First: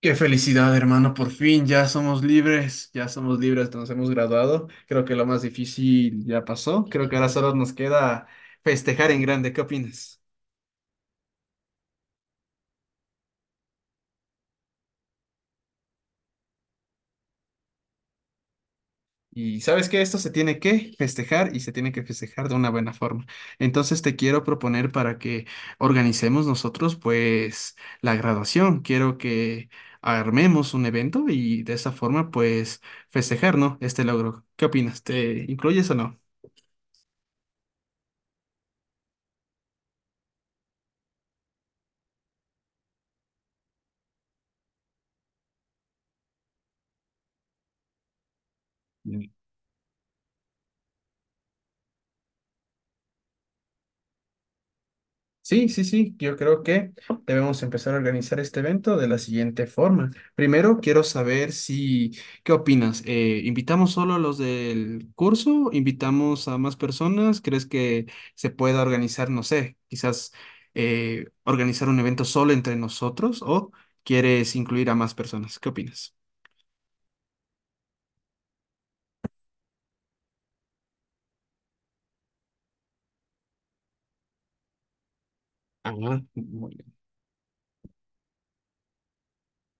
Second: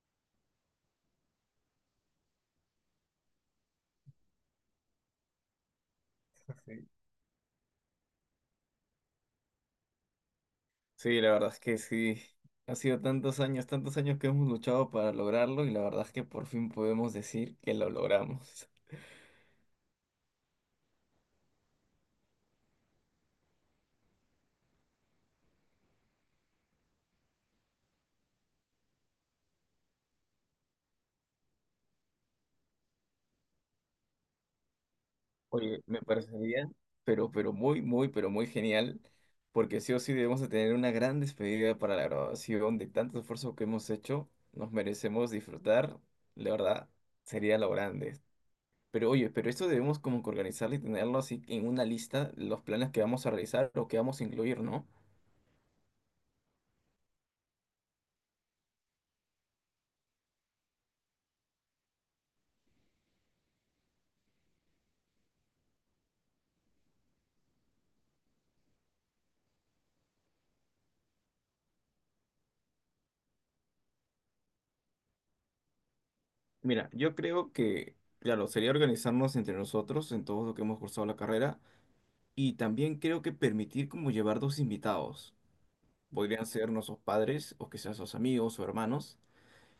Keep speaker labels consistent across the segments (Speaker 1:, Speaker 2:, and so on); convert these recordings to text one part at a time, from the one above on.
Speaker 1: Qué felicidad, hermano, por fin ya somos libres, nos hemos graduado. Creo que lo más difícil ya
Speaker 2: Sí,
Speaker 1: pasó. Creo que ahora solo nos queda festejar en grande, ¿qué opinas?
Speaker 2: sí, la verdad es que sí. Ha sido tantos años que hemos luchado para lograrlo y la verdad es que por fin podemos decir que lo logramos.
Speaker 1: Y sabes que esto se tiene que festejar y se tiene que festejar de una buena forma. Entonces te quiero proponer para que organicemos nosotros pues la graduación. Quiero que armemos un evento y de esa forma pues festejar, ¿no? Este logro. ¿Qué opinas? ¿Te
Speaker 2: Oye,
Speaker 1: incluyes o
Speaker 2: me
Speaker 1: no?
Speaker 2: parecería, pero muy, muy, pero muy genial, porque sí o sí debemos de tener una gran despedida para la graduación de tanto esfuerzo que hemos hecho. Nos merecemos disfrutar, la verdad, sería lo grande. Pero oye, pero esto debemos como que organizarlo y tenerlo así en una lista, los planes que vamos a realizar o que vamos a incluir, ¿no?
Speaker 1: Sí, sí, sí, yo creo que debemos empezar a organizar este evento de la siguiente forma. Primero, quiero saber si, ¿qué opinas? ¿Invitamos solo a los del curso? ¿Invitamos a más personas? ¿Crees que se pueda organizar, no sé, quizás organizar un evento solo entre nosotros o quieres incluir a más personas? ¿Qué opinas?
Speaker 2: Mira, yo creo que, claro, sería organizarnos entre nosotros en todo lo que hemos cursado la carrera y también creo que permitir como llevar dos invitados.
Speaker 1: Ah,
Speaker 2: Podrían ser nuestros padres o quizás sus amigos o hermanos,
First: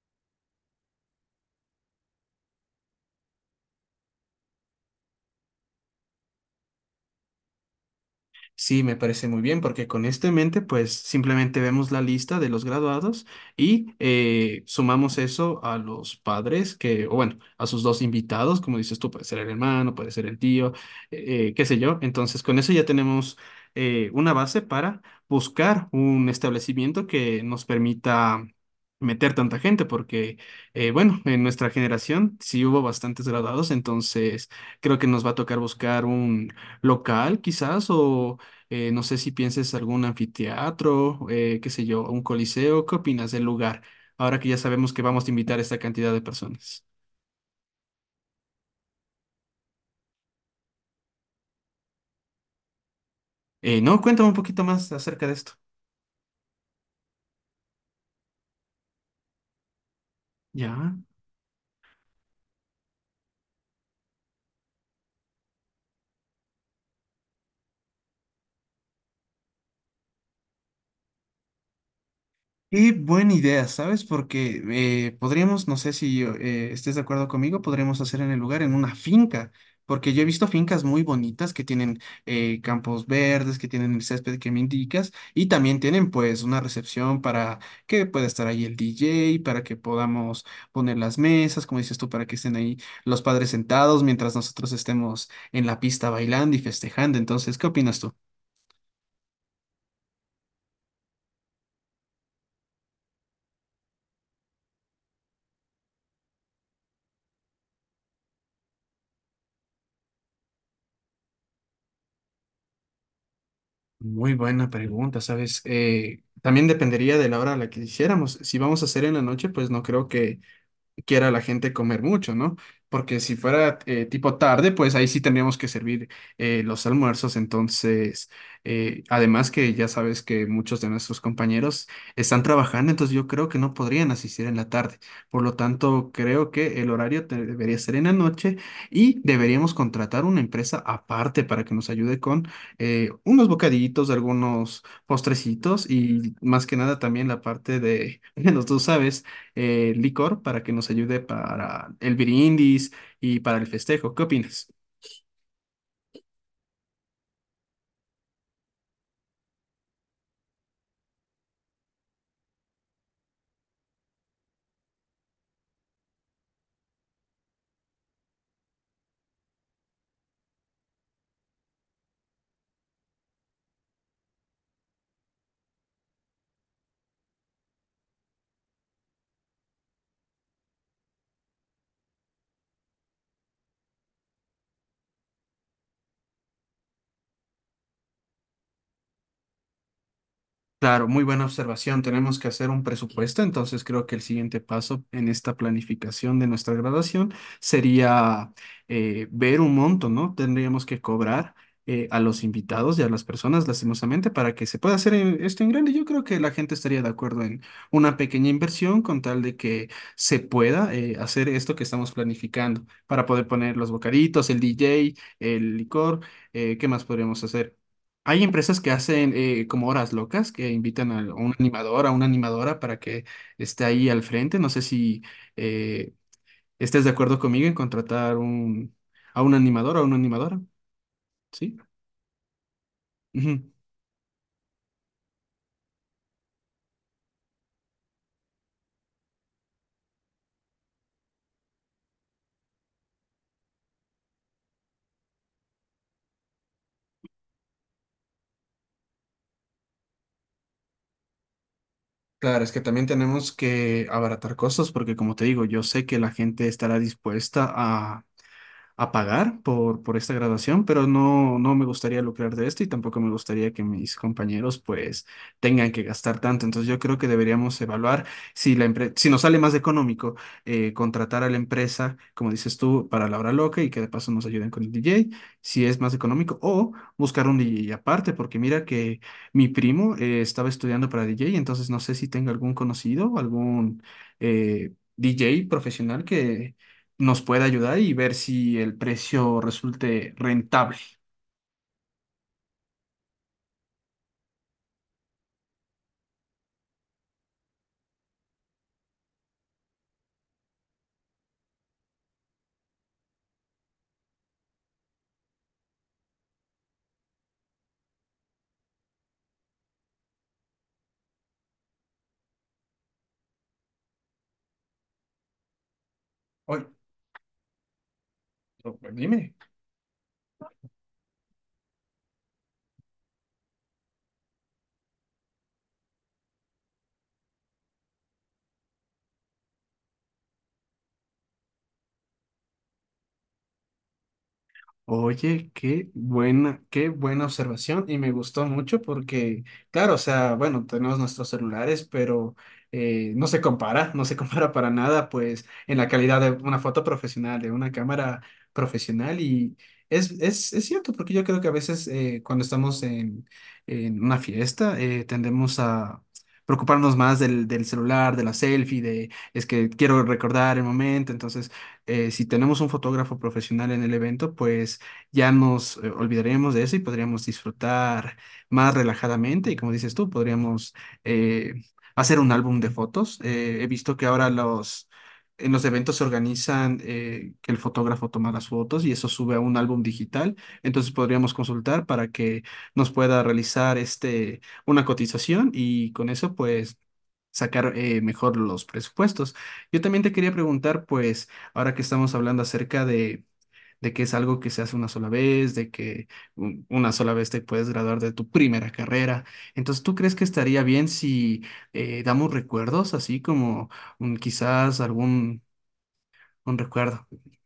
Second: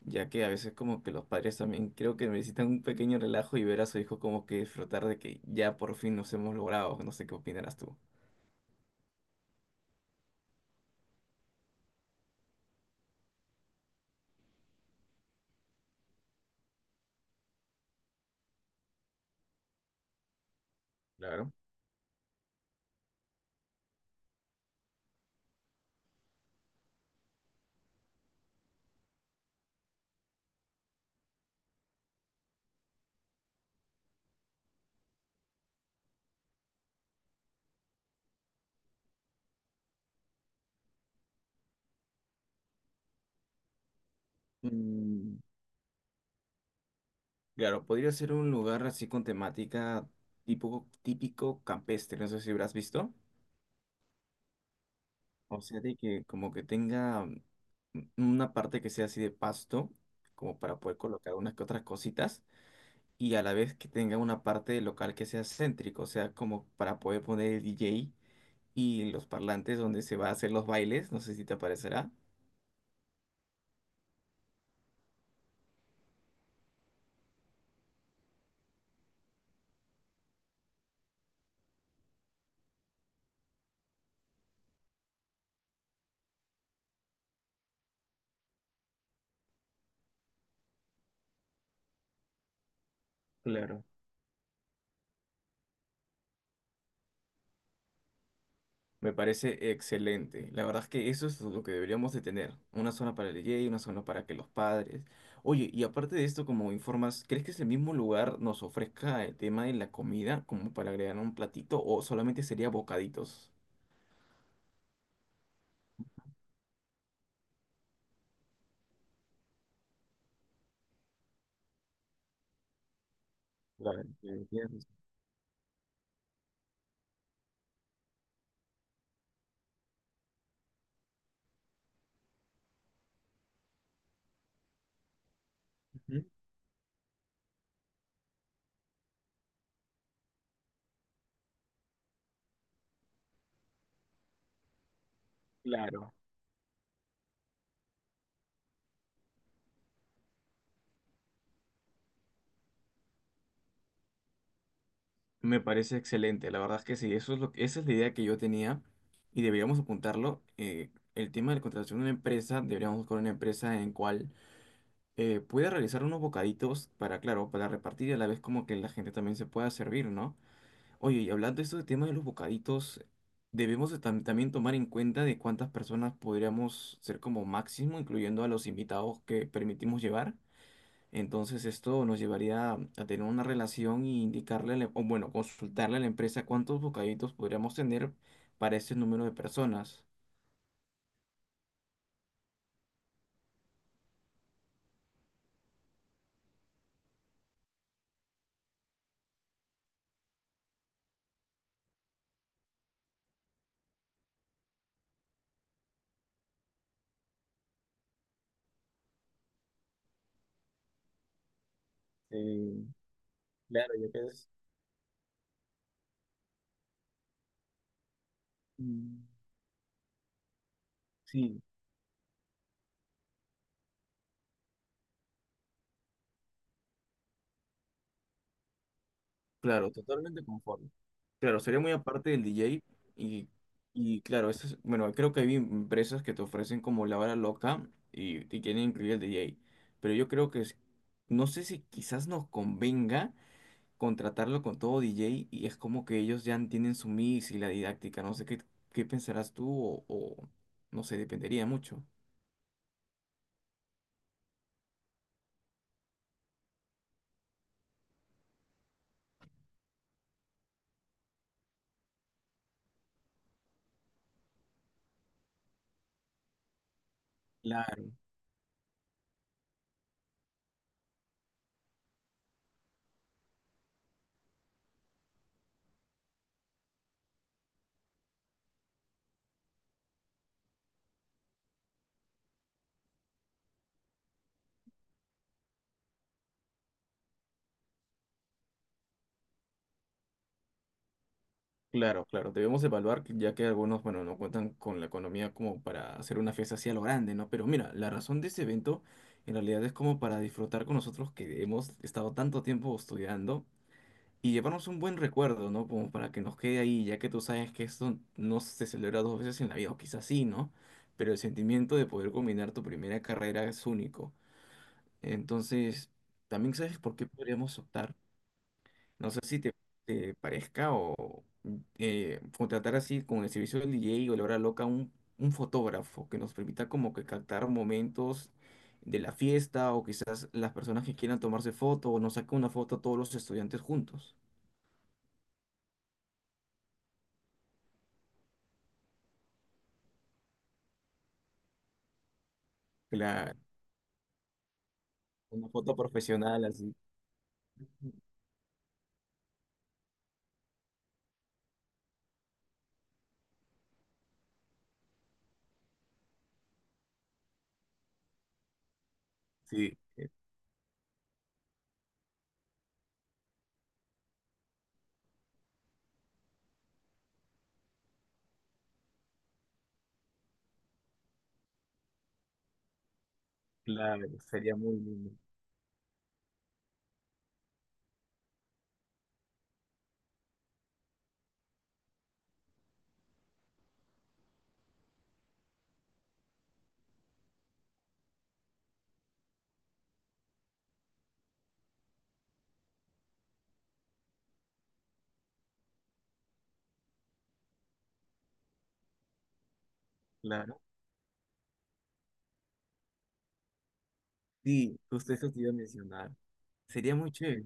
Speaker 2: ya que a veces como que los padres también creo que necesitan un pequeño relajo y ver a su hijo como que disfrutar de que ya por fin nos hemos logrado. No sé qué opinarás tú.
Speaker 1: sí, me parece muy bien, porque con esto en mente, pues simplemente vemos la lista de los graduados y sumamos eso a los padres que, o bueno, a sus dos invitados, como dices tú, puede ser el hermano, puede ser el tío,
Speaker 2: Claro.
Speaker 1: qué sé yo. Entonces, con eso ya tenemos una base para buscar un establecimiento que nos permita meter tanta gente, porque, bueno, en nuestra generación sí hubo bastantes graduados, entonces creo que nos va a tocar buscar un local quizás o no sé si pienses algún anfiteatro, qué sé yo, un coliseo. ¿Qué opinas del lugar? Ahora que ya sabemos que vamos a
Speaker 2: Mm.
Speaker 1: invitar a esta cantidad de personas.
Speaker 2: Claro, podría ser un lugar así con temática tipo típico campestre, no sé si habrás visto.
Speaker 1: No, cuéntame un poquito más acerca de esto.
Speaker 2: O sea, de que como que tenga una parte que sea así de pasto, como para
Speaker 1: Ya.
Speaker 2: poder colocar unas que otras cositas, y a la vez que tenga una parte local que sea céntrico, o sea, como para poder poner el DJ y los parlantes donde se va a hacer los bailes, no sé si te aparecerá.
Speaker 1: Qué buena idea, ¿sabes? Porque podríamos, no sé si estés de acuerdo conmigo, podríamos hacer en el lugar, en una finca, porque yo he visto fincas muy bonitas que tienen campos verdes, que tienen el césped que me indicas, y también tienen pues una recepción para que pueda estar ahí el DJ, para que podamos poner las mesas, como dices tú, para que estén ahí los padres
Speaker 2: Claro.
Speaker 1: sentados mientras nosotros estemos en la pista bailando y festejando. Entonces, ¿qué opinas tú?
Speaker 2: Me parece excelente. La verdad es que eso es lo que deberíamos de tener. Una zona para el DJ, una zona para que los padres. Oye, y aparte de esto, como informas, ¿crees que ese mismo lugar nos ofrezca el tema de la comida como para agregar un platito o solamente sería bocaditos?
Speaker 1: Muy buena pregunta, ¿sabes? También dependería de la hora a la que hiciéramos. Si vamos a hacer en la noche, pues no creo que quiera la gente comer mucho, ¿no? Porque si fuera
Speaker 2: Claro,
Speaker 1: tipo tarde,
Speaker 2: ¿entiendes?
Speaker 1: pues ahí sí tendríamos que servir los almuerzos. Entonces, además que ya sabes que muchos de nuestros compañeros están trabajando, entonces yo creo que no podrían asistir en la tarde. Por lo tanto,
Speaker 2: Ujú.
Speaker 1: creo que el horario debería ser en la noche y deberíamos contratar una empresa aparte para que nos ayude con unos bocadillitos, algunos postrecitos
Speaker 2: Claro.
Speaker 1: y más que nada también la parte de, menos tú sabes licor para que nos ayude para el Birindis y para el festejo. ¿Qué opinas?
Speaker 2: Me parece excelente, la verdad es que sí, eso es lo, esa es la idea que yo tenía y deberíamos apuntarlo. El tema de la contratación de una empresa, deberíamos buscar una empresa en cual puede realizar unos bocaditos para, claro, para repartir y a la vez como que la gente también se pueda servir, ¿no? Oye, y hablando de esto de tema de los bocaditos, debemos de también tomar en cuenta de cuántas personas podríamos ser como máximo, incluyendo a los invitados que permitimos llevar. Entonces esto nos llevaría a tener una relación y indicarle, o bueno, consultarle a la empresa cuántos bocaditos podríamos tener para ese número de personas.
Speaker 1: Claro, muy buena observación. Tenemos que hacer un presupuesto, entonces creo que el siguiente paso en esta planificación de nuestra graduación sería ver un monto, ¿no? Tendríamos que cobrar a los invitados y a las personas, lastimosamente, para que se pueda hacer esto en grande. Yo creo que la gente estaría de acuerdo en una pequeña inversión con tal de que se pueda hacer esto que estamos planificando
Speaker 2: Sí,
Speaker 1: para poder poner los
Speaker 2: claro, ya que es...
Speaker 1: bocaditos, el DJ, el licor, ¿qué más podríamos hacer? Hay empresas que
Speaker 2: mm,
Speaker 1: hacen como horas locas, que invitan a un
Speaker 2: Sí,
Speaker 1: animador, a una animadora para que esté ahí al frente. No sé si eh, estés de acuerdo conmigo en contratar a un
Speaker 2: claro,
Speaker 1: animador o a una
Speaker 2: totalmente
Speaker 1: animadora,
Speaker 2: conforme. Claro,
Speaker 1: ¿sí?
Speaker 2: sería muy aparte del DJ y,
Speaker 1: Ujú.
Speaker 2: y claro, bueno, creo que hay empresas que te ofrecen como la hora loca y, te quieren incluir el DJ, pero yo creo que no sé si quizás nos convenga contratarlo con todo DJ y es como que ellos ya tienen su mix y la didáctica, no sé qué, qué pensarás tú o no sé, dependería mucho.
Speaker 1: Claro, es que también tenemos que abaratar costos porque, como te digo, yo sé que la gente estará dispuesta a pagar por esta graduación, pero no, no me gustaría lucrar de esto y tampoco me gustaría que mis compañeros pues tengan que gastar tanto. Entonces yo creo que deberíamos evaluar si si nos sale más económico contratar a la empresa, como dices tú, para la hora loca y que de paso nos ayuden con el DJ, si es más económico, o buscar un DJ aparte, porque mira que mi primo estaba estudiando para DJ, entonces no sé si tenga algún conocido, algún DJ profesional que nos puede ayudar y ver si el precio resulte rentable.
Speaker 2: Claro, claro, debemos evaluar, ya que algunos, bueno, no cuentan con la economía como para hacer una fiesta así a lo grande, ¿no? Pero mira, la razón de ese evento en realidad es como para disfrutar con nosotros que hemos estado tanto tiempo estudiando y llevarnos un buen recuerdo, ¿no? Como para que nos quede ahí, ya que tú sabes que esto no se celebra dos veces en la vida, o quizás sí, ¿no? Pero el sentimiento de poder combinar tu primera carrera es único. Entonces, también
Speaker 1: Oye,
Speaker 2: sabes por qué podríamos optar.
Speaker 1: pues
Speaker 2: No sé
Speaker 1: dime.
Speaker 2: si te parezca o contratar así con el servicio del DJ o la hora loca un fotógrafo que nos permita como que captar momentos de la fiesta o quizás las personas que quieran tomarse foto o nos saque una foto a todos los estudiantes juntos.
Speaker 1: Oye, qué buena observación y me gustó mucho porque, claro, o sea, bueno, tenemos nuestros celulares, pero no
Speaker 2: Claro,
Speaker 1: se compara, no se compara para nada, pues,
Speaker 2: una foto
Speaker 1: en la calidad de
Speaker 2: profesional
Speaker 1: una
Speaker 2: así.
Speaker 1: foto profesional, de una cámara profesional y es cierto, porque yo creo que a veces cuando estamos en una fiesta tendemos a preocuparnos más del celular, de la selfie, de es que
Speaker 2: Sí,
Speaker 1: quiero recordar el momento, entonces si tenemos un fotógrafo profesional en el evento, pues ya nos olvidaríamos de eso y podríamos disfrutar más relajadamente. Y como dices tú, podríamos eh, hacer un álbum de fotos. He visto que
Speaker 2: claro,
Speaker 1: ahora
Speaker 2: sería muy
Speaker 1: los,
Speaker 2: lindo,
Speaker 1: en los eventos se organizan que el fotógrafo toma las fotos y eso sube a un álbum digital. Entonces podríamos consultar para que nos pueda realizar este, una cotización y con eso pues... sacar mejor los presupuestos. Yo también te quería preguntar, pues, ahora que estamos hablando acerca de que es algo que se hace una sola vez, de que una sola vez te puedes graduar de tu primera carrera. Entonces, ¿tú crees que
Speaker 2: claro.
Speaker 1: estaría bien si damos recuerdos, así como
Speaker 2: Sí,
Speaker 1: quizás
Speaker 2: justo eso te
Speaker 1: algún
Speaker 2: iba a mencionar.
Speaker 1: un
Speaker 2: Sería
Speaker 1: recuerdo?
Speaker 2: muy chévere,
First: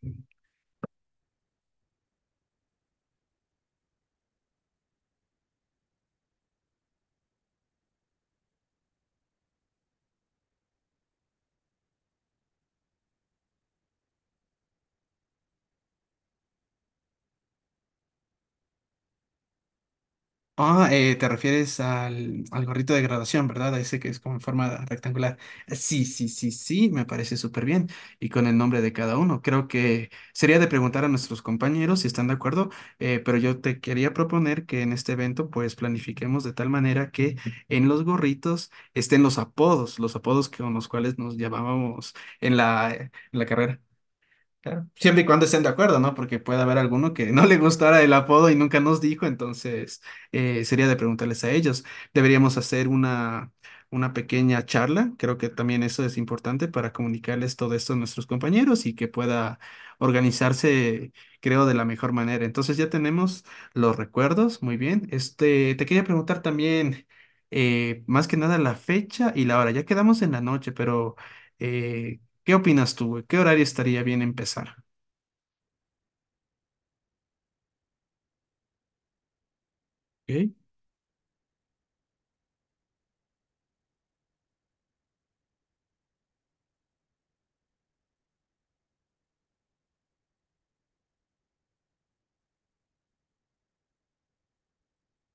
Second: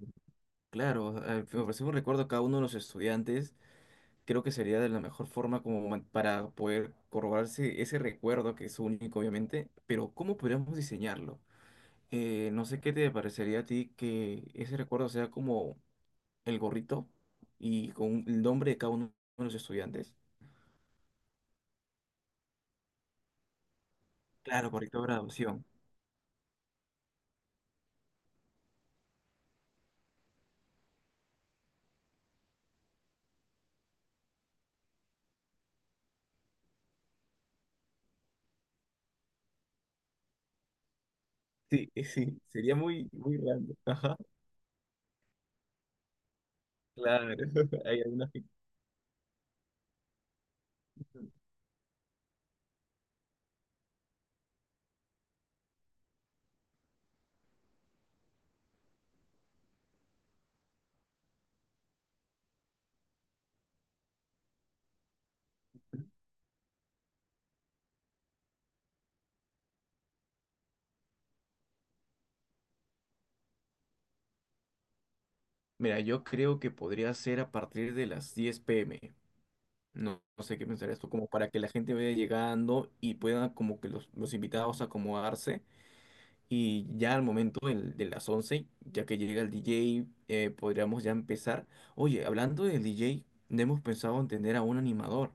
Speaker 2: claro, ofrecer un recuerdo a cada uno de los estudiantes creo que sería de la mejor forma como para poder corroborarse ese recuerdo que es único, obviamente, pero ¿cómo podríamos diseñarlo? No sé qué te parecería a ti que ese recuerdo sea como el gorrito y con el nombre de cada uno de los estudiantes.
Speaker 1: Ah, te refieres al, al gorrito de graduación, ¿verdad? A ese que es como en
Speaker 2: Claro,
Speaker 1: forma
Speaker 2: gorrito de
Speaker 1: rectangular.
Speaker 2: graduación.
Speaker 1: Sí, sí, sí, sí, me parece súper bien. Y con el nombre de cada uno. Creo que sería de preguntar a nuestros compañeros si están de acuerdo, pero yo te quería proponer que en este evento pues planifiquemos de tal manera que en los gorritos estén los apodos con los cuales nos
Speaker 2: Sí,
Speaker 1: llamábamos
Speaker 2: sí, sería muy,
Speaker 1: en
Speaker 2: muy
Speaker 1: la
Speaker 2: grande.
Speaker 1: carrera.
Speaker 2: Ajá,
Speaker 1: Claro. Siempre y cuando estén de acuerdo, ¿no? Porque puede haber alguno que
Speaker 2: claro.
Speaker 1: no le gustara
Speaker 2: Hay
Speaker 1: el
Speaker 2: algunas que-
Speaker 1: apodo y nunca nos dijo, entonces sería de preguntarles a ellos. Deberíamos hacer una pequeña charla. Creo que también eso es importante para comunicarles todo esto a nuestros compañeros y que pueda organizarse, creo, de la mejor manera. Entonces ya tenemos los recuerdos, muy bien. Este, te quería preguntar también, más que nada la fecha y la hora. Ya quedamos en la noche, pero... eh, ¿qué opinas tú, güey? ¿Qué horario estaría bien empezar?
Speaker 2: Mira, yo creo que podría ser a partir de las 10 pm. No, no
Speaker 1: Ok.
Speaker 2: sé qué pensar esto, como para que la gente vaya llegando y pueda como que los invitados acomodarse y ya al momento de las 11 ya que llega el DJ, podríamos ya empezar. Oye, hablando del DJ, no hemos pensado en tener a un animador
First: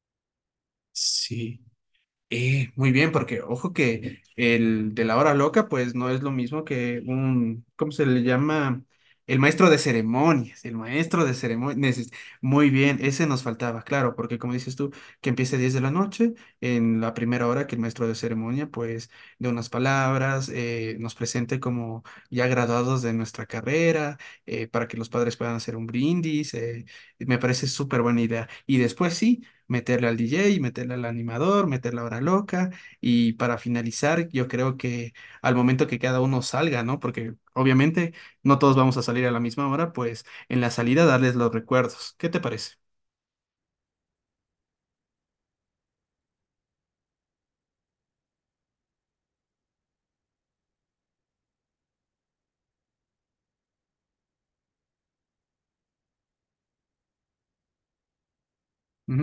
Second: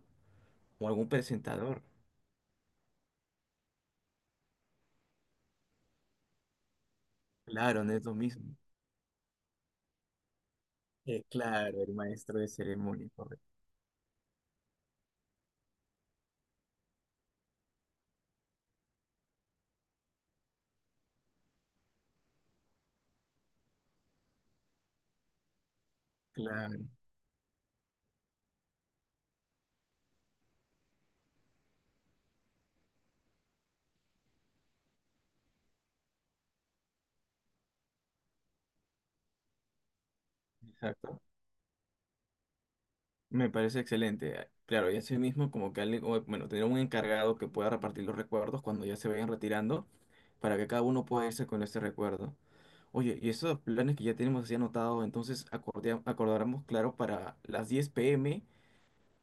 Speaker 2: o algún
Speaker 1: Sí.
Speaker 2: presentador.
Speaker 1: Muy bien, porque ojo que el de la hora loca, pues no es lo mismo que un,
Speaker 2: Claro,
Speaker 1: ¿cómo
Speaker 2: no es
Speaker 1: se
Speaker 2: lo
Speaker 1: le
Speaker 2: mismo.
Speaker 1: llama? El maestro de ceremonias, el maestro de
Speaker 2: Claro, el
Speaker 1: ceremonias. Es-
Speaker 2: maestro de
Speaker 1: muy bien,
Speaker 2: ceremonia,
Speaker 1: ese nos
Speaker 2: correcto.
Speaker 1: faltaba, claro, porque como dices tú, que empiece 10 de la noche, en la primera hora que el maestro de ceremonia, pues, de unas palabras, nos presente como ya graduados de nuestra carrera, para que los padres puedan hacer un brindis,
Speaker 2: Claro,
Speaker 1: me parece súper buena idea. Y después sí meterle al DJ, meterle al animador, meterle a Hora Loca y para finalizar, yo creo que al momento que cada uno salga, ¿no? Porque obviamente no todos vamos a salir a la misma hora, pues en la salida
Speaker 2: exacto.
Speaker 1: darles los recuerdos. ¿Qué te parece?
Speaker 2: Me parece excelente. Claro, y así mismo como que alguien, o, bueno, tener un encargado que pueda repartir los recuerdos cuando ya se vayan retirando, para que cada uno pueda irse con ese recuerdo. Oye, y esos planes que ya tenemos así anotados, entonces acordáramos, claro, para las 10 p.m.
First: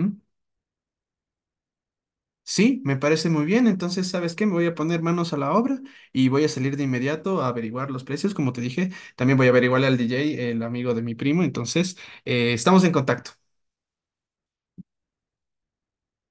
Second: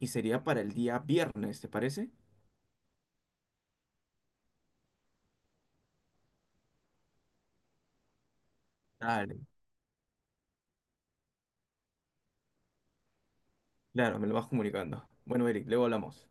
Speaker 2: y sería para el día viernes, ¿te parece?
Speaker 1: Sí, me parece muy bien. Entonces, ¿sabes qué? Me voy a poner manos a la obra y voy a salir de inmediato a averiguar los precios. Como te dije, también
Speaker 2: Dale,
Speaker 1: voy a averiguarle al DJ, el amigo de mi primo. Entonces, estamos en contacto.
Speaker 2: claro, me lo vas comunicando. Bueno, Eric, luego hablamos.